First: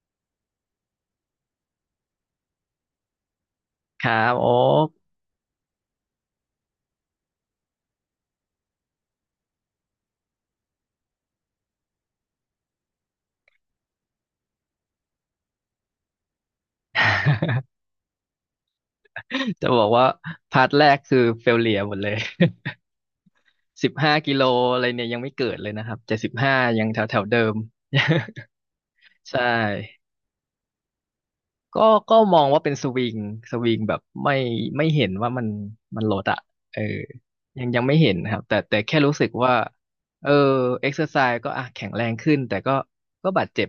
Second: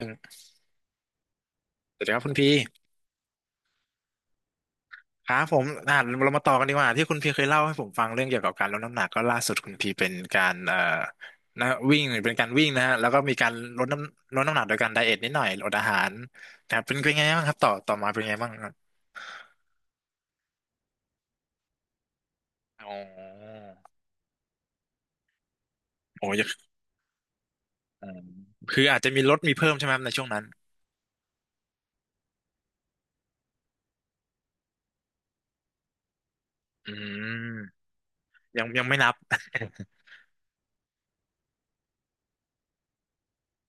สวัสดีครับคุณพีครับโอ๊ก ครับผมเรามาต่อกันดีกว่าที่คุณพีเคยเล่าให้ผมฟังเรื่องเกี่ยวกับการลดน้ำหนักก็ล่าสุดคุณพีเป็นการนะวิ่งเป็นการวิ่งนะฮะแล้วก็มีการลดน้ำหนักโดยการไดเอทนิดหน่อยอดอาหารนะครับเป็นไงบ้างครับต่อ ต่อมาเป็นไงบ้างครับจะบอกว่าพาร์ทแรกคือเฟลเลียหมดเลย อ๋อ 15 กิโลอะไรเนี่ยยังไม่เกิดเลยนะครับแต่โอ้สิบห้ายยังแถวแถวเดิม อืมคืออาจจะมีล ดใช่ มีเพิ่มใช่ไหมครับในช่วงนั้นก็ก็มองว่าเป็นสวิงแบบไม่เห็นว่ามันลดอะเอออืมยังไม่เห็นนะครับแต่ยังแต่ยังไม่แค่นัรู้บ สึกว่าเออเอ็กซ์เซอร์ไซส์ก็อ่ะแข็งแรงขึ้นแต่ก็บาดเจ็บ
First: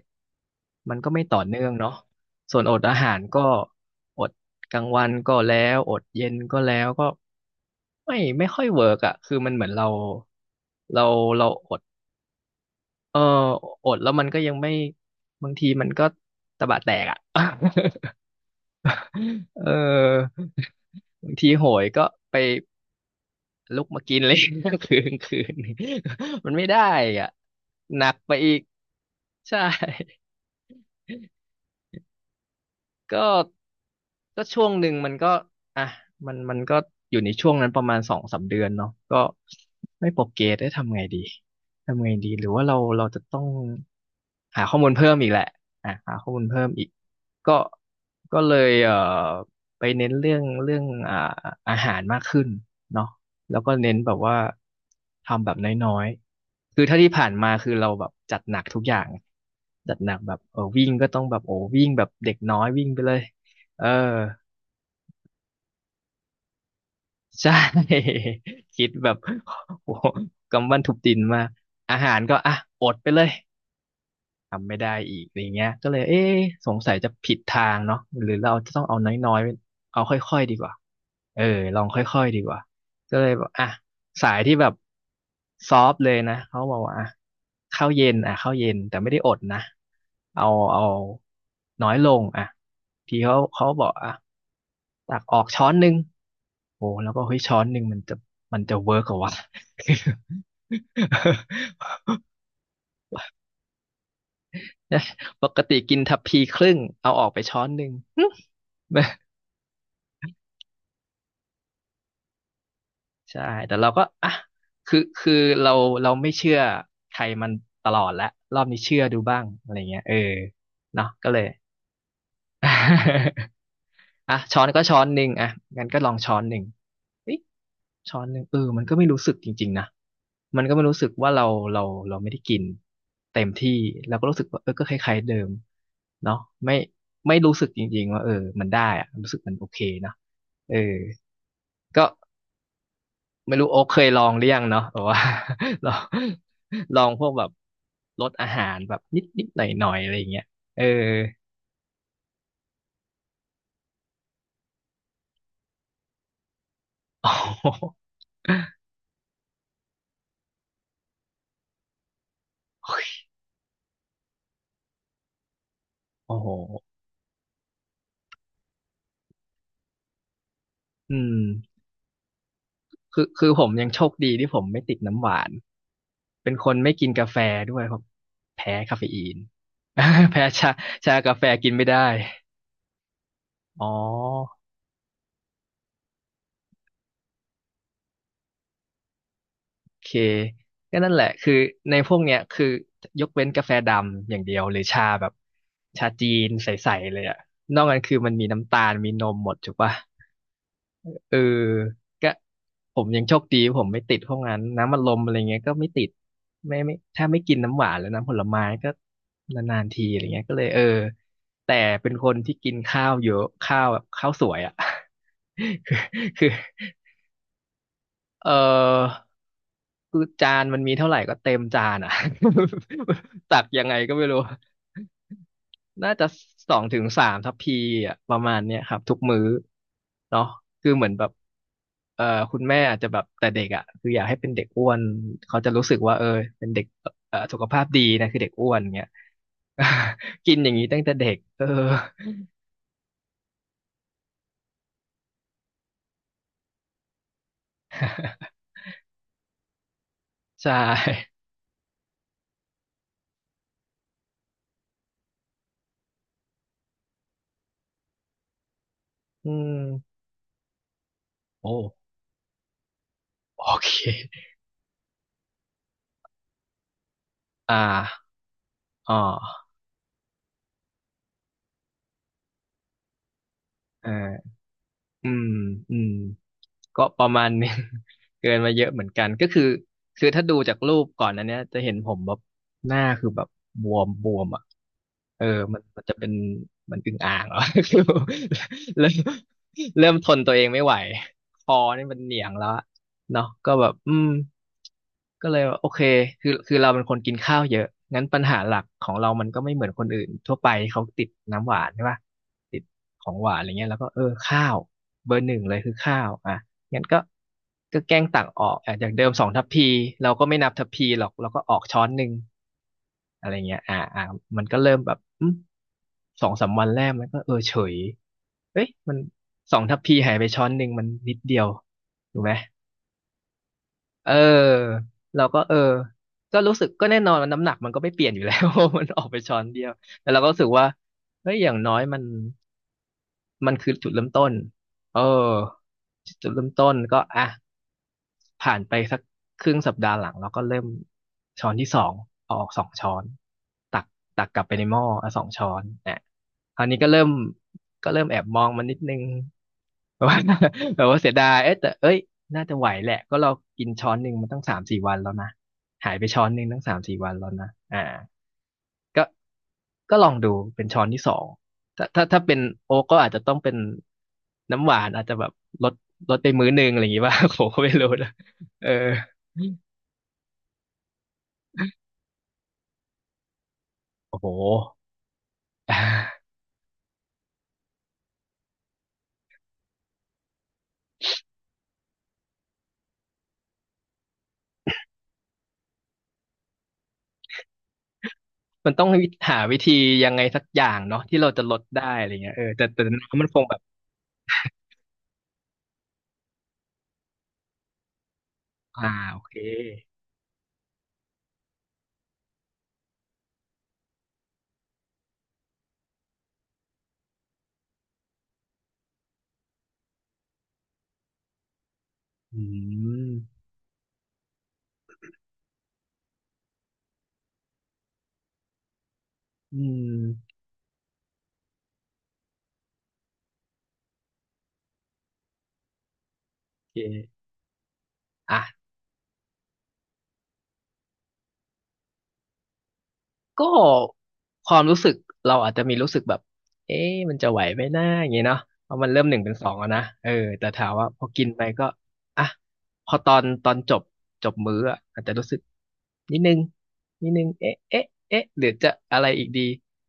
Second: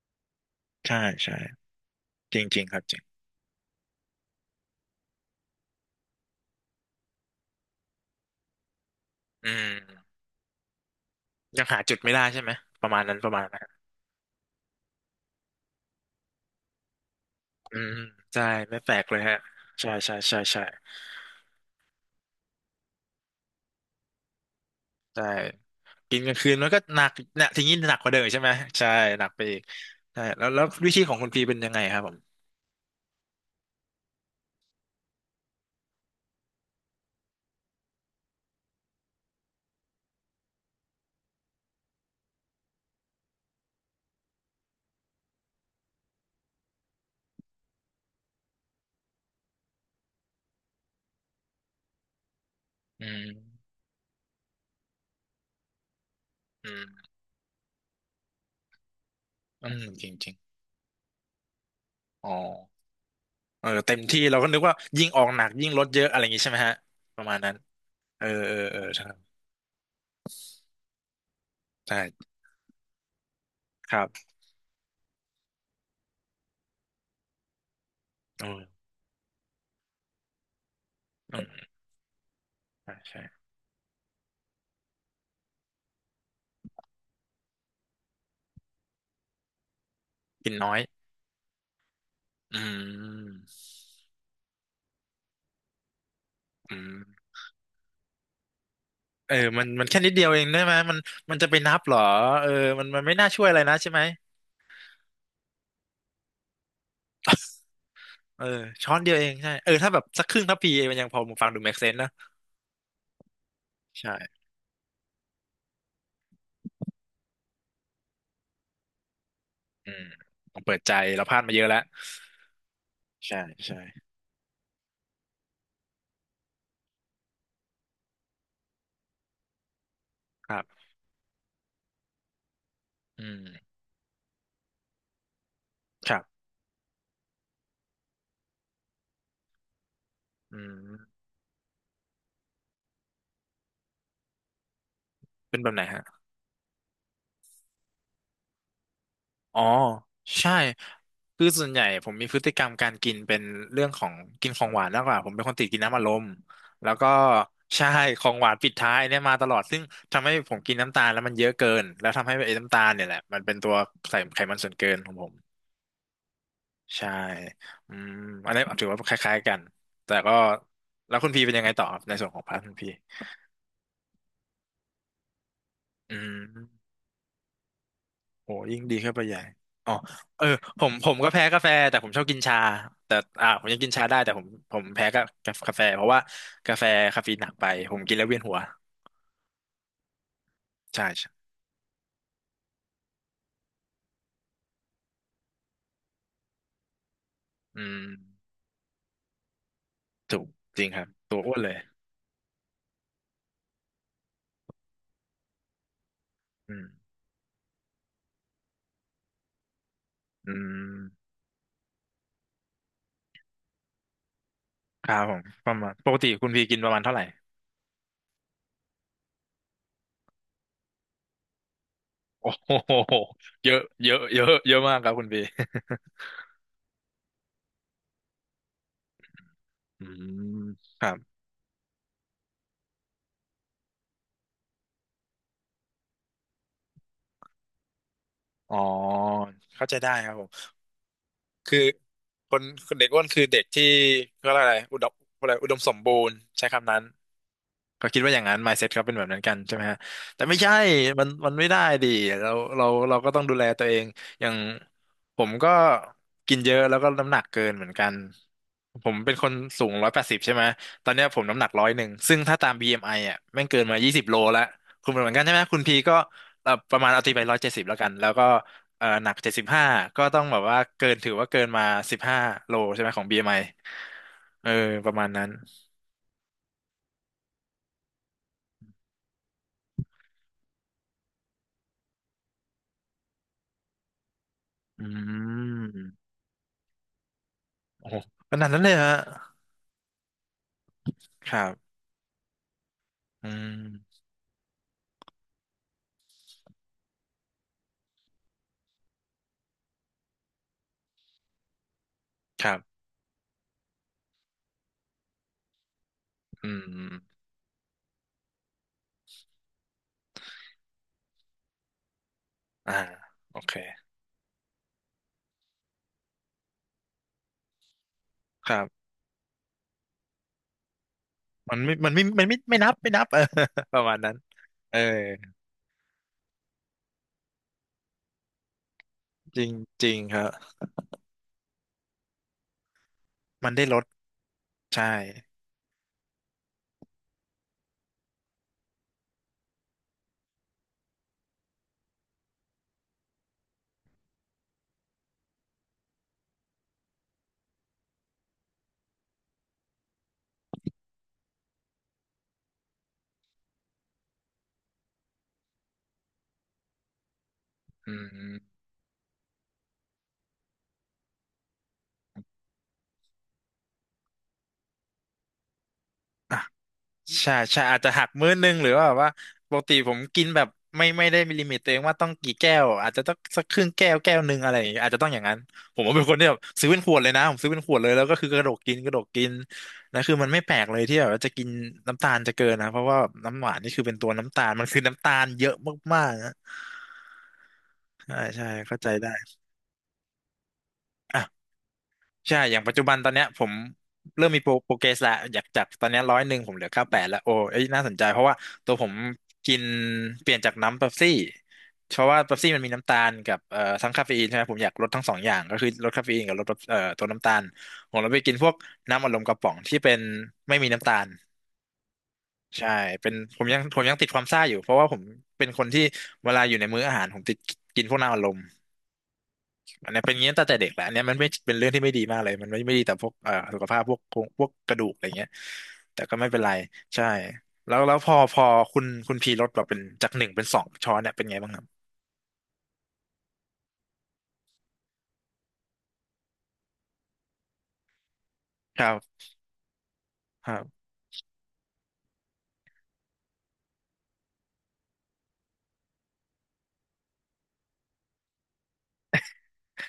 มันใช่ก็ไม่ใช่ต่อเนื่องเนาะจริงส่จวรินงอครัดบจอาริงหารก็อดกลางวันก็แล้วอดเย็นก็แล้วก็ไม่ค่อยเวิร์กอะคืออืมันเหมือนมเราเรายังอหาดจุดไม่ได้ใช่ไหมประมาณนั้เอนอประมาณนั้น อดแล้วมันก็ยังไม่บางทีมันก็ตะบะแตกอะ อืม ใช่ไม่แปลกเลยฮะเอใช่ใช่ใช่อใช่บางทีโหยก็ไปลุกมากินเลย คืนใช่คืนกินกลางคืมันนไม่มันก็ได้หนักอ่ะเนี่ยทีนี้หนักหกนัว่ากเดิมอีกไปใช่ไหมอีกใช่หนักไปอีใช่ กใช่แล้วแล้ววิธีของคุณพีเป็นยังไงครับผมก็ก็ช่วงหนึ่งมันก็อ่ะมันก็อยู่ในช่วงนั้นประมาณ2-3 เดือนเนาะก็ไม่โปรเกรสได้ทำไงดีทำไงดีหรือว่าเราจะต้องหาข้อมูลเพิ่มอีกแหละอ่ะหาข้อมูลเพิ่มอีกก็ก็เลยไปเน้นเรื่องอาหารมากขึ้นอืเนาะมแล้วก็เน้นแบบว่าทำแบบน้อยอืๆ คือถ้ามที่ผ่านมาคือเราแบบจัดหนักทุกอย่างอืมจัดจหริงนักจริแบงบเออวิ่งก็ต้องแบบโอ้วิ่งแบบอ๋อเด็กน้อยวิ่งไปเลยเออเออเต็มที่เราก็นึกว่ายิ่งออกหนักยิ่งลดเยอะอะไรอย่างงี้ใช่ไหมฮะประมาณนั้ใช่ น เออเออเออคิดใช่แบบโอ้โหกำบันทุบดินมากอาหารใช่ก็อ่ะอดไปเลย ครับทำไม่ได้อีกอะไรเงี้ยก็เลยเอ๊ะสงสัยจะผิดทางเนาะหรืออืเรามจะต้องเอาน้อยๆเอาค่อยๆดีกว่าอืเออมลองค่อยๆดีกว่าใช่ก็ใช่เลยบอกอ่ะสายที่แบบซอฟต์เลยนะเขาบอกว่าอ่ะข้าวเย็นอ่ะข้าวเย็นแต่ไม่ได้อดนะเอากินน้อยเอาน้อยลงอ่ะอืพี่เขามเขาบอกอ่ะตักออกช้อนหนึ่งอืโอ้มแล้วก็เฮ้ยช้อนหนึ่งมันจะเวิร์กเหรอเอวะ อมันมันแค่นิดเดียวเองได้ไหมมันมันจะไปนับเหรอ เออมันมันไม่น่าช่วยอะไรนะใช่ไหม ปกติกินทัพพีครึ่งเอาออกไปช้อนหนึ่ง หึเออช้อนเดียวเองใช่เออถ้าแบบสักครึ่งทัพพีมันยังพอฟังดู make sense นะใช่แต่เราก็อ่ะใช่คือเราเราไม่เชื่อใครมันตลอดแล้วรอบนี้เชื่อดูบ้างอะไรอืเงี้ยมเออผมเปิดใจเนาะเราก็พเลลาดย มาเยอะแล้วใช่ใช่ อ่ะช้อนก็ช้อนหนึ่งอ่ะงั้นก็ลองช้อนหนึ่งเอ๊ะช้อนหนึ่งเออมันก็ไม่รู้สึกจริงๆนะครัมันก็ไม่บรู้สึกว่าเราเราไม่ได้กินอืเต็มมที่เราก็รู้สึกว่าเออก็คล้ายๆเดิมครัเนาะบไม่ไม่รู้สึกจริงๆว่าเออมันได้อะรู้สึกมันโอเคนะอืเออมก็ไม่รู้โอ๊คเคยลองหรือยังเนาะแบบว่า เป็นแบบไหน ลอฮะงลองพวกแบบรสอาหารแบบนิดนิดอ๋หอน่อยหน่อยๆอะไรอย่างเงี้ยใช่เออ คือส่วนใหญ่ผมมีพฤติกรรมการกินเป็นเรื่องของกินของหวานมากกว่าผมเป็นคนติดกินน้ำอัดลมแล้วก็ โอ้ใช่โหของหวานปิดท้ายเนี่ยมาตลอดซึ่งทำให้ผมกินน้ำตาลแล้วมันเยอะเกินแล้วทำให้ไอ้น้ำตาลเนี่ยแหละมันเป็นตัวใส่ไขมันส่วนเกินของผม โอ้โหใช่อืมอันนี้ถือว่าคล้ายๆกัน แต่ก็แล้อืวคุณม พีเป็นยังไงต่อครับในส่วนของพาร์ทคุณพีคือผมยังโชคดีที่ผมไม่ติดน้ำหวานอืเป็นคนมไม่กินกาแฟด้วยครับโหแพ้ยิ่งดีคาเฟเข้าไปอีใหน ญ่อ๋อ เอแพ้อชาผมผชามก็กาแฟแพ้กาแฟกินไม่แต่ผได้มชอบกินชา แต่ ผมยังอ๋กิอนชาได้แต่ผมแพ้กากาแฟเพราะว่ากาแฟคาเฟอีนหนักไปผมกินแล้วเวียนหัวโอเคก็ใช่นั่นแหใช่ ละคือในพวกเนี้ยคือยกเว้นกาแฟดำอย่างเดียวหรือชาแบบชาจีนใสๆเลยอะนอือกนั้นมคือมันมีน้ำตาลมีนมหมดถูกปะ ถูกจริงครับ เอตัอวอ้วนเลย ก็ผมยังโชคดีผมไม่ติดพวกนั้นน้ำอัดลมอะไรเงี้ยก็ไม่ติดอืไม่มไม่ถ้าไม่กินน้ำหวานแล้วน้ำผลไม้ก็นานๆทีอะไรเงี้ยอืก็เลยเออมแต่เป็นคนที่กินข้าวเยอะข้าวแบบข้าวสวยอ่ะ ครับผมประมาณปกติ คือคืคุณอพีกินประมาณเท่าไหร่เออคือจานมันมีเท่าไหร่ก็เต็มจานอ่ะ โอ้โห ตักเยอะยังไงเยก็อะไม่เยรู้ อะเยอะมากครับคุณพี น่าจะ2 ถึง 3 ทัพพีอ่ะประมาณเนี้ยครับทุกมื้ออืเนาะมคือคเหมืรัอนแบบบ เอ่อคุณแม่อาจจะแบบแต่เด็กอ่ะคืออยากให้เป็นเด็กอ้วนเขาจะรู้สึกว่าเออเป็นเด็กสุขภาพดีนะคือเด็กอ้อ๋วอ นเงี้ย เข้าใจได้ครับผ มกินอย่างนี้ตั้งแต่เด็กเออ คือคนเด็กอ้วนคือเด็กที่เขาเรียกอะไรอุดมอะไร อุดมสมบูรณ์ใช้คำนั้น ก็คิดว่าอย่างนั้น mindset เขาเป็นแบบนั้นกันใช่ไหมฮะแต่ไม่ ใช่ใช่มันมันไม่ได้ดิเราเราเราก็ต้องดูแลตัวเองอย่างผมก็กินเยอะแล้วก็น้ำหนักเกินเหมือนกันผมเป็นคอืนสูงร้อยแปมดสิบใช่ไหมตอนเนี้ยผมน้ำหนัโอ้กร้อยหนึ่งซึ่งถ้าตาม BMI อมไออ่ะแม่โองเกินเคมา20 โลแล้วคุณเป็นเหมือนกันใช่ไหมคุณพีก็ประมาณเอาตีไปร้อยเจ็ดอ่สิบแล้วกันแล้าวก็อ๋หนักเจ็ดสิบอห้าก็ต้องแบบว่าเกินถือว่าเกินมา15 โลใช่ไหมของบีเอ็มไอเออ เออประมาอืณนั้มนอืมก็ประมาณนึง เกินมาเยอะเหมือนกันก็คือถ้าดูจากรูปก่อนอันเนี้ยจะเห็นผมแบบหน้าคือแบบบวมบวมอ่ะอืเออมันจะม เป็นมันอึ่งอ่างเหรอ คือโอ้โหขนาดนั้นเลยเริ่ฮะมเริ่มทนตัวเองไม่ไหวคครัอบนี่มันเหนียงแล้วอะเนาะอืก็แบบอืมมก็เลยว่าโอเคคือเราเป็นคนกินข้าวเยอะงั้นปัญหาหลักของเรามันก็ไม่เหมือนคนอื่นทั่วไปเขาติดน้ำหวานใช่ป่ะครัติดบของหวานอะไรเงี้ยแล้วก็เออข้าว เบอร์หนึ่งเลยคือข้าวอ่ะอืมองั้นมก็แกล้งตักออกอ่ะจากเดิมสองทัพพีเราก็ไม่นับทัพพีหรอกเราก็ออกช้อนหนึ่งอ่าอะไรโอเคเงี้ยมันก็เริ่มแบบสองสามวันแรกมันก็เออเฉยครัเอ้บยมันสองทัพพีหายไปช้อนหนึ่งมันนิดเดียวมันไม่มันไม่ถูมักนไหมไม่ไม่นับไม่นับ เออ ประมาณเนั้นเออออเราก็เออก็รู้สึกก็แน่นอนว่าน้ำหนักมันก็ไม่เปลี่ยนอยู่แล้ว มันออกไปช้จอรินงเดียวจริงแต่คเรารัก็บรู้สึกว่าเฮ้ยอย่างน้อยมัน มัมันนได้คือลดจุดเริ่มต้นใช่เออจุดเริ่มต้นก็อ่ะผ่านไปสักครึ่งสัปดาห์หลังเราก็เริ่มช้อนที่สองเอาออกสองช้อนตักตักกลับไปในหม้ออ่ะสองช้อนอ่ะคราวนี้ก็เริ่มเริ่มแอบมองมันนิดนึง แบบว่าแบบว่าเสียดายเอ๊ะแต่เอ้ยน่าจะไหวแหละ ก็เรากินช้อนหนึ่งมันตั้งสามสี่วันแล้วนะ หายไปช้อนหนึ่งตั้งสามสี่วันแล้วนะอ่า อืมก็ลองดูเป็นช้อนที่สองถ้าเป็นโอ๊กก็อาจจะต้องเป็นน้ำหวานอาจจะแบบลดไปอ่ะ มื้อหนึ่งอะไรอย่างงี้ป่ะ ใช่ ผมใช่ก็ไม่อาจรู้จะหักนะมื้อนึงหเอรืออว่าแบบว่าปกติผมกินแบบไม่ไม่ได้มีลิมิตตัวเองว่าต้องกี่แก้วอาจจะต้องสักครึ่งแก้วแก้โอ้วโหหนึ่งอะไรอย่างเงี้ยอาจจะต้องอย่างนั้นผอ่มว่าเป็นคนที่าแบบซื้อเป็นขวดเลยนะผมซื้อเป็นขวดเลยแล้วก็คือกระดกกินกระดกกินนะคือมันไม่แปลกเลยที่แบบว่าจะกินน้ำตาลจะเกินนะเพราะว่าน้ำหวานนี่คือเป็นตัวน้ำตาลมันคือน้ำตาลเยอะมากๆนะใช่ใช่มันเข้าต้อใจงได้ หาวิธียังไงสักอย่างเนาะที่เราจะลดได้อะไรเงี้ใช่ยเอออย่างปัจแต่จุบันน้ำตอนเนี้มัยนคผงมแบบ เริ่มมีโปร โปรเกรสและอยากจากตอนเนี้ร้อยหนึ่งผมเหลือ98แล้วโอ้เอ้ยน่าสนใจเพราะว่าตัวผอ่ามโอเคกินเปลี่ยนจากน้ำเป๊ปซี่เพราะว่าเป๊ปซี่มันมีน้ำตาลกับทั้งคาเฟอีนใช่ไหมผมอยากลดทั้งสองอย่างก็คือลดคาเฟอีนกับลดตัวน้ำตาลผมเลยไปกินพวกน้ำอัดลมกระป๋องที่เป็นไม่มีน้ำตาลอืใช่เป็นมผมยังติดความซ่าอยู่เพราะว่าผมเป็นคนที่เวลาอยู่ในมื้ออาหารผมติดกินพวกน้ำอัดลม อือันเนี้ยเป็นอย่างนี้มตั้งแต่เด็กแหละอันเนี้ยมันไม่เป็นเรื่องที่ไม่ดีมากเลยมันไม่ดีต่อพวกสุขภาพพวกโครงพวกกระดูกอะไรเงี้ยแต่ก็ไม่เป็นไรโอเใช่คแล้วพออ่ะ คุณพีลดแบบเป็นจากหนึ่งเป็นสองช้อนเนี่ยเป็นไงบ้างครับก็ความรู้สึกเราอาจจะมีรู้สึกแบบเอ๊ะมันจะไหวไหมนะอย่างเงี้ยเนาะเพคราะมัรันเริ่มหนึ่งบเป็นสองแล้วนะเออแต่ครัถามบว่าพอกินไปก็อ่ะพอตอนจบจบมื้ออะอาจจะรู้สึกนิดนึงนิดนึงเอ๊ะหรือจะอะไรอีกดี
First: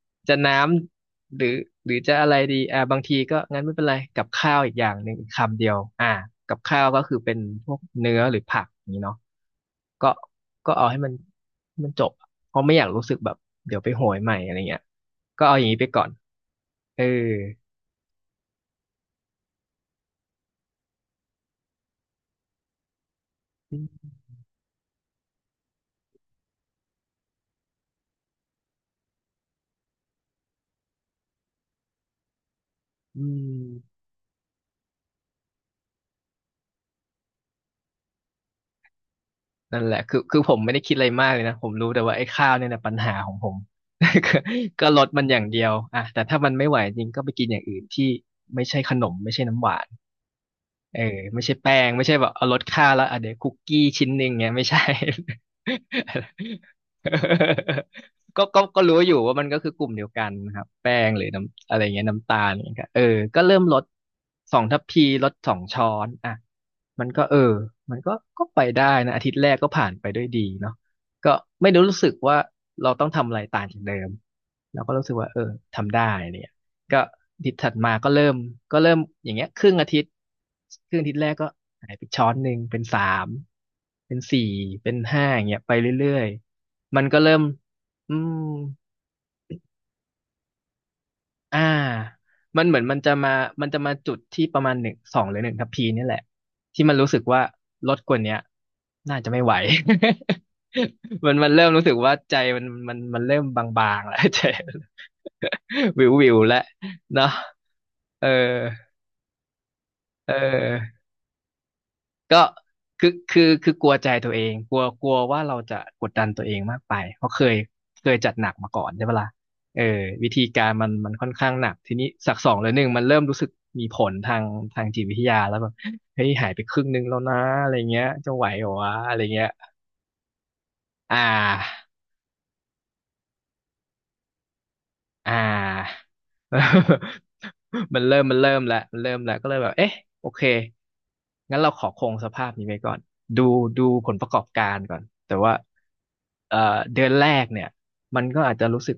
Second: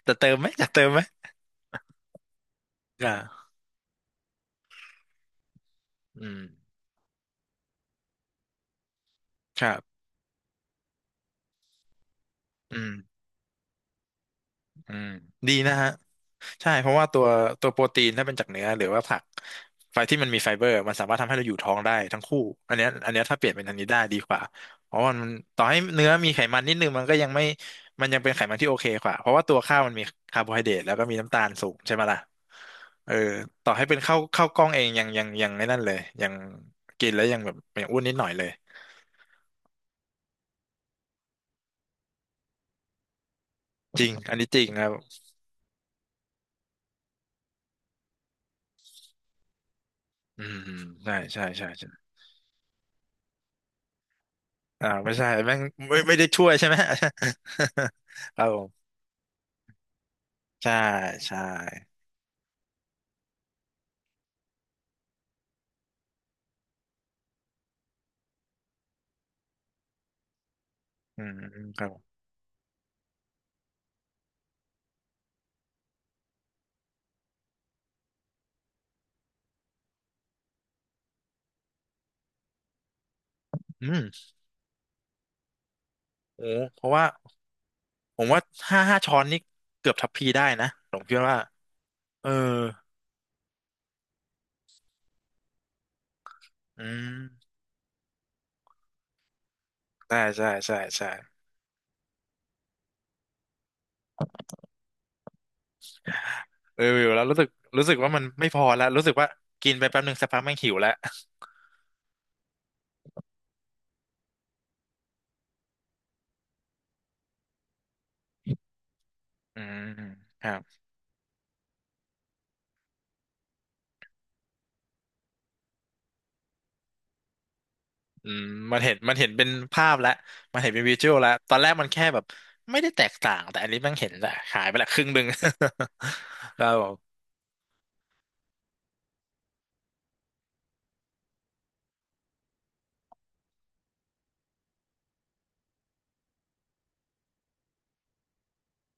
จะเติจะมไหมน้จะเติมไหมำหรือหรือจะอะไรดีอ่าบางทีก็อ่างั้นไม่เป็นไรกับข้าวอีกอย่างหนึ่งอีกคำเดียวอ่าอืมกับข้าวก็คือเป็นพวกเนื้อหรือผักอย่างนี้เนาะ ครับก็เอาให้มันจบอะเพราะไม่อือยากมรู้สึกแบบเดี๋ยวไปโหยใหม่อะไรเงี้ยอืมก็ดีเอาอย่างนะนี้ไปฮะ ก่อนใช่เพราะเออว่าตัวโปรตีนถ้าเป็นจากเนื้อหรือว่าผักไฟที่มันมีไฟเบอร์มันสามารถทำให้เราอยู่ท้องได้ทั้งคู่อันเนี้ยถ้าเปลี่ยนเป็นอันอืนี้ได้มดีกว่าเพราะว่ามันต่อให้เนื้อมีไขมันนิดนึงมันก็ยังไม่มันยังเป็นไขมันที่โอเคกว่าเพราะว่าตัวข้าวมันมีคาร์โบไฮเดรตแล้วก็มีน้ำตาลสูงใช่ไหมล่ะเอออืต่อให้เป็มนข้าวกล้องเองยังไม่นั่นเลยยังกินแล้วยังแบบยังอ้วนนิดหน่อยเลยนั่นแหละคือคือผมไม่ได้คิดอะไรมากเลยนะผมรู้แต่ว่าไอ้ข้าวเนี่ยแหละปัญหาของผม จริง อันก็นี้จริงครับลดมันอย่างเดียวอ่ะแต่ถ้ามันไม่ไหวจริงก็ไปกินอย่างอื่นที่ไม่ใช่ขนมไม่ใช่น้ำหวาน อืมเออใช่ใช่ไม่ใช่ใช่แป้ใช่งไม่ใช่แบบเอาลดค่าแล้วอ่ะเดี๋ยวคุกกี้ชิ้นหนึ่งเงี้ยไม่ใช่ อ่าไม่ใช่แม่งไม่ได้ช่วยใช่ไหม คก็รับผม รู้อยู่ว่ามันก็คือกลุ่มเดียวกันนะครับใช่แป้งหรือใช่น้ำอะไรเงี้ยน้ำตาลเงี้ยก็เออก็เริ่มลดสองทัพพีลดสองช้อนอ่ะมันก็เออมันก็ไปได้นะอาทิตย์แรกก็ผ่านไปด้วยดีเนาะอืก็มไม่ได้ครับผรู้มสึกว่าเราต้องทำอะไรต่างจากเดิมเราก็รู้สึกว่าเออทำได้เนี่ย ก็อาทิตย์ถัดมาก็เริ่มก็เริ่มอย่างเงี้ยครึ่งอาทิตย์ครึ่งอาทิตย์แรกก็หายไปช้อนหนึ่งเป็นสามอืมเป็นสี่เป็นห้าอย่างเงี้ยไปเรื่อยโอ้เพราะๆมัว่านก็เริ่มอืผมว่ามห้าช้อนนี่เกือบทัพพีได้นะผมคิดว่าอ่าเออมันเหมือนมันจะมาจุดที่ประมาณหนึ่งสองหรือหนึ่งทัพพีนี่แหละอืที่มันมรู้สึกว่าลดกว่าเนี้ยน่าจะไม่ไหว ใช่ใช่ใช่ใช่ มันเริ่มรู้สึกว่าใจมันเริ่มบางๆแล้วใจ วิวๆแล้วเอออยู่แล้วเนาะรู้สึกรู้สึกว่ามัเอนอ ไม่พอแล้วรู้สึกว่ากินไปแป๊บหนึ่งสักเพักแม่งหิวแล้วออก็คือกลัวใจตัวเองกลัวกลัวว่าเราจะกดดันตัวเองมากไปเพราะเคยจัดหนักมาก่อนใช่ปะล่ะอืเอมอวิธีครัการบมันค่อนข้างหนักทีนี้สักสองหรือหนึ่งมันเริ่มรู้สึกมีผลทางจิตวิทยาแล้วแบบเฮ้ยหายไปครึ่งหนึงแล้วนะอะไรเงี้ยอืจะมไหวเหรอมันเห็วะนมัอะนไรเห็นเป็เงี้นยภาพแล้วมันเห็นเป็นวิชวลอ่แล้วตอนแรกา มันแค่แบบไม่ได้แตกต่างแต่อันนี้แม่งเห็นแหละหายไปละครึ่งหนึ่ง อ่า แล้วผม มันเริ่มแล้วก็เลยแบบเอ๊ะโอเคงั้นเราขอคงสภาพนี้ไว้ก่อนดูผลประกอบการก่อนแต่ว่าเอ่อเดือนแรกเนี่ยมันก็อาจจะรู้สึก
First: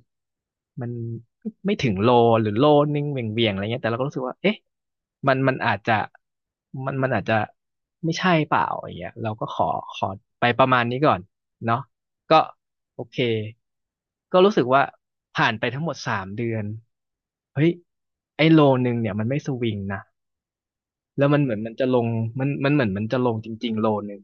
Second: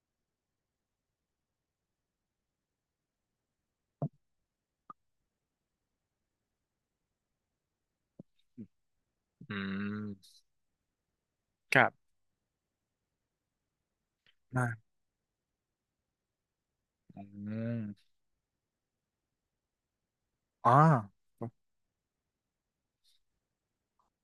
มันไม่ถึงโลหรือโลนิ่งเหวี่ยงๆอะไรเงี้ยแต่เราก็รู้สึกว่าเอ๊ะมันมันอาจจะมันมันอาจจะไม่ใช่เปล่าอย่างเงี้ยเราก็อืขอขอมไปประมาณนี้ก่อน คเนาะรับก็โอเคก็รู้สึกว่าอ่าผ่านไปทั้งหมดสามเดือนอืเฮ้ยมไอ้โลนึงเนี่ยมันไม่สวิงนะอ๋อ แล้วมันเหมือนมันจะลงมันมันเหมือนมันจะลงจริงๆโลนึง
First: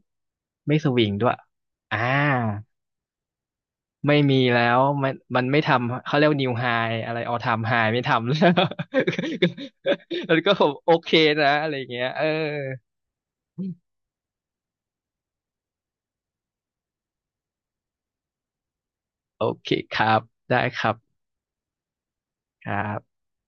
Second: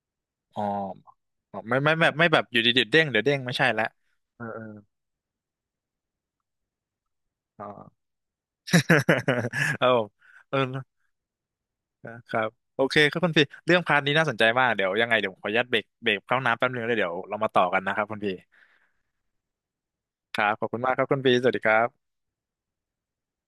อ๋อไม่สวิงด้วยอ๋อไม่อ่าแบบไม่แบบอยู่ดีๆเด้งเดี๋ยวเด้งไม่ใช่ละไม่มีเออแล้วมันไม่ทำเขาเรียกนิวไฮอะไรออเอออ๋อ ทำไฮไม่ทำแล้ว เอา แล้วก็เออผมโอเคนะอะไรอย่างเงี้ยเออครับโอเคครับคุณพี่เรื่องพาร์ทนี้น่าสนใจมากเดี๋ยวยังไงเดี๋ยวผมขออนุญาตเบรกเข้าน้ำแป๊บนึงแล้วเดี๋ยวเรามาต่อกันนะครับคุณพี่โอเคครับครับขได้อบคุณคมารักบครับคุณพี่สวัสดีครับครับ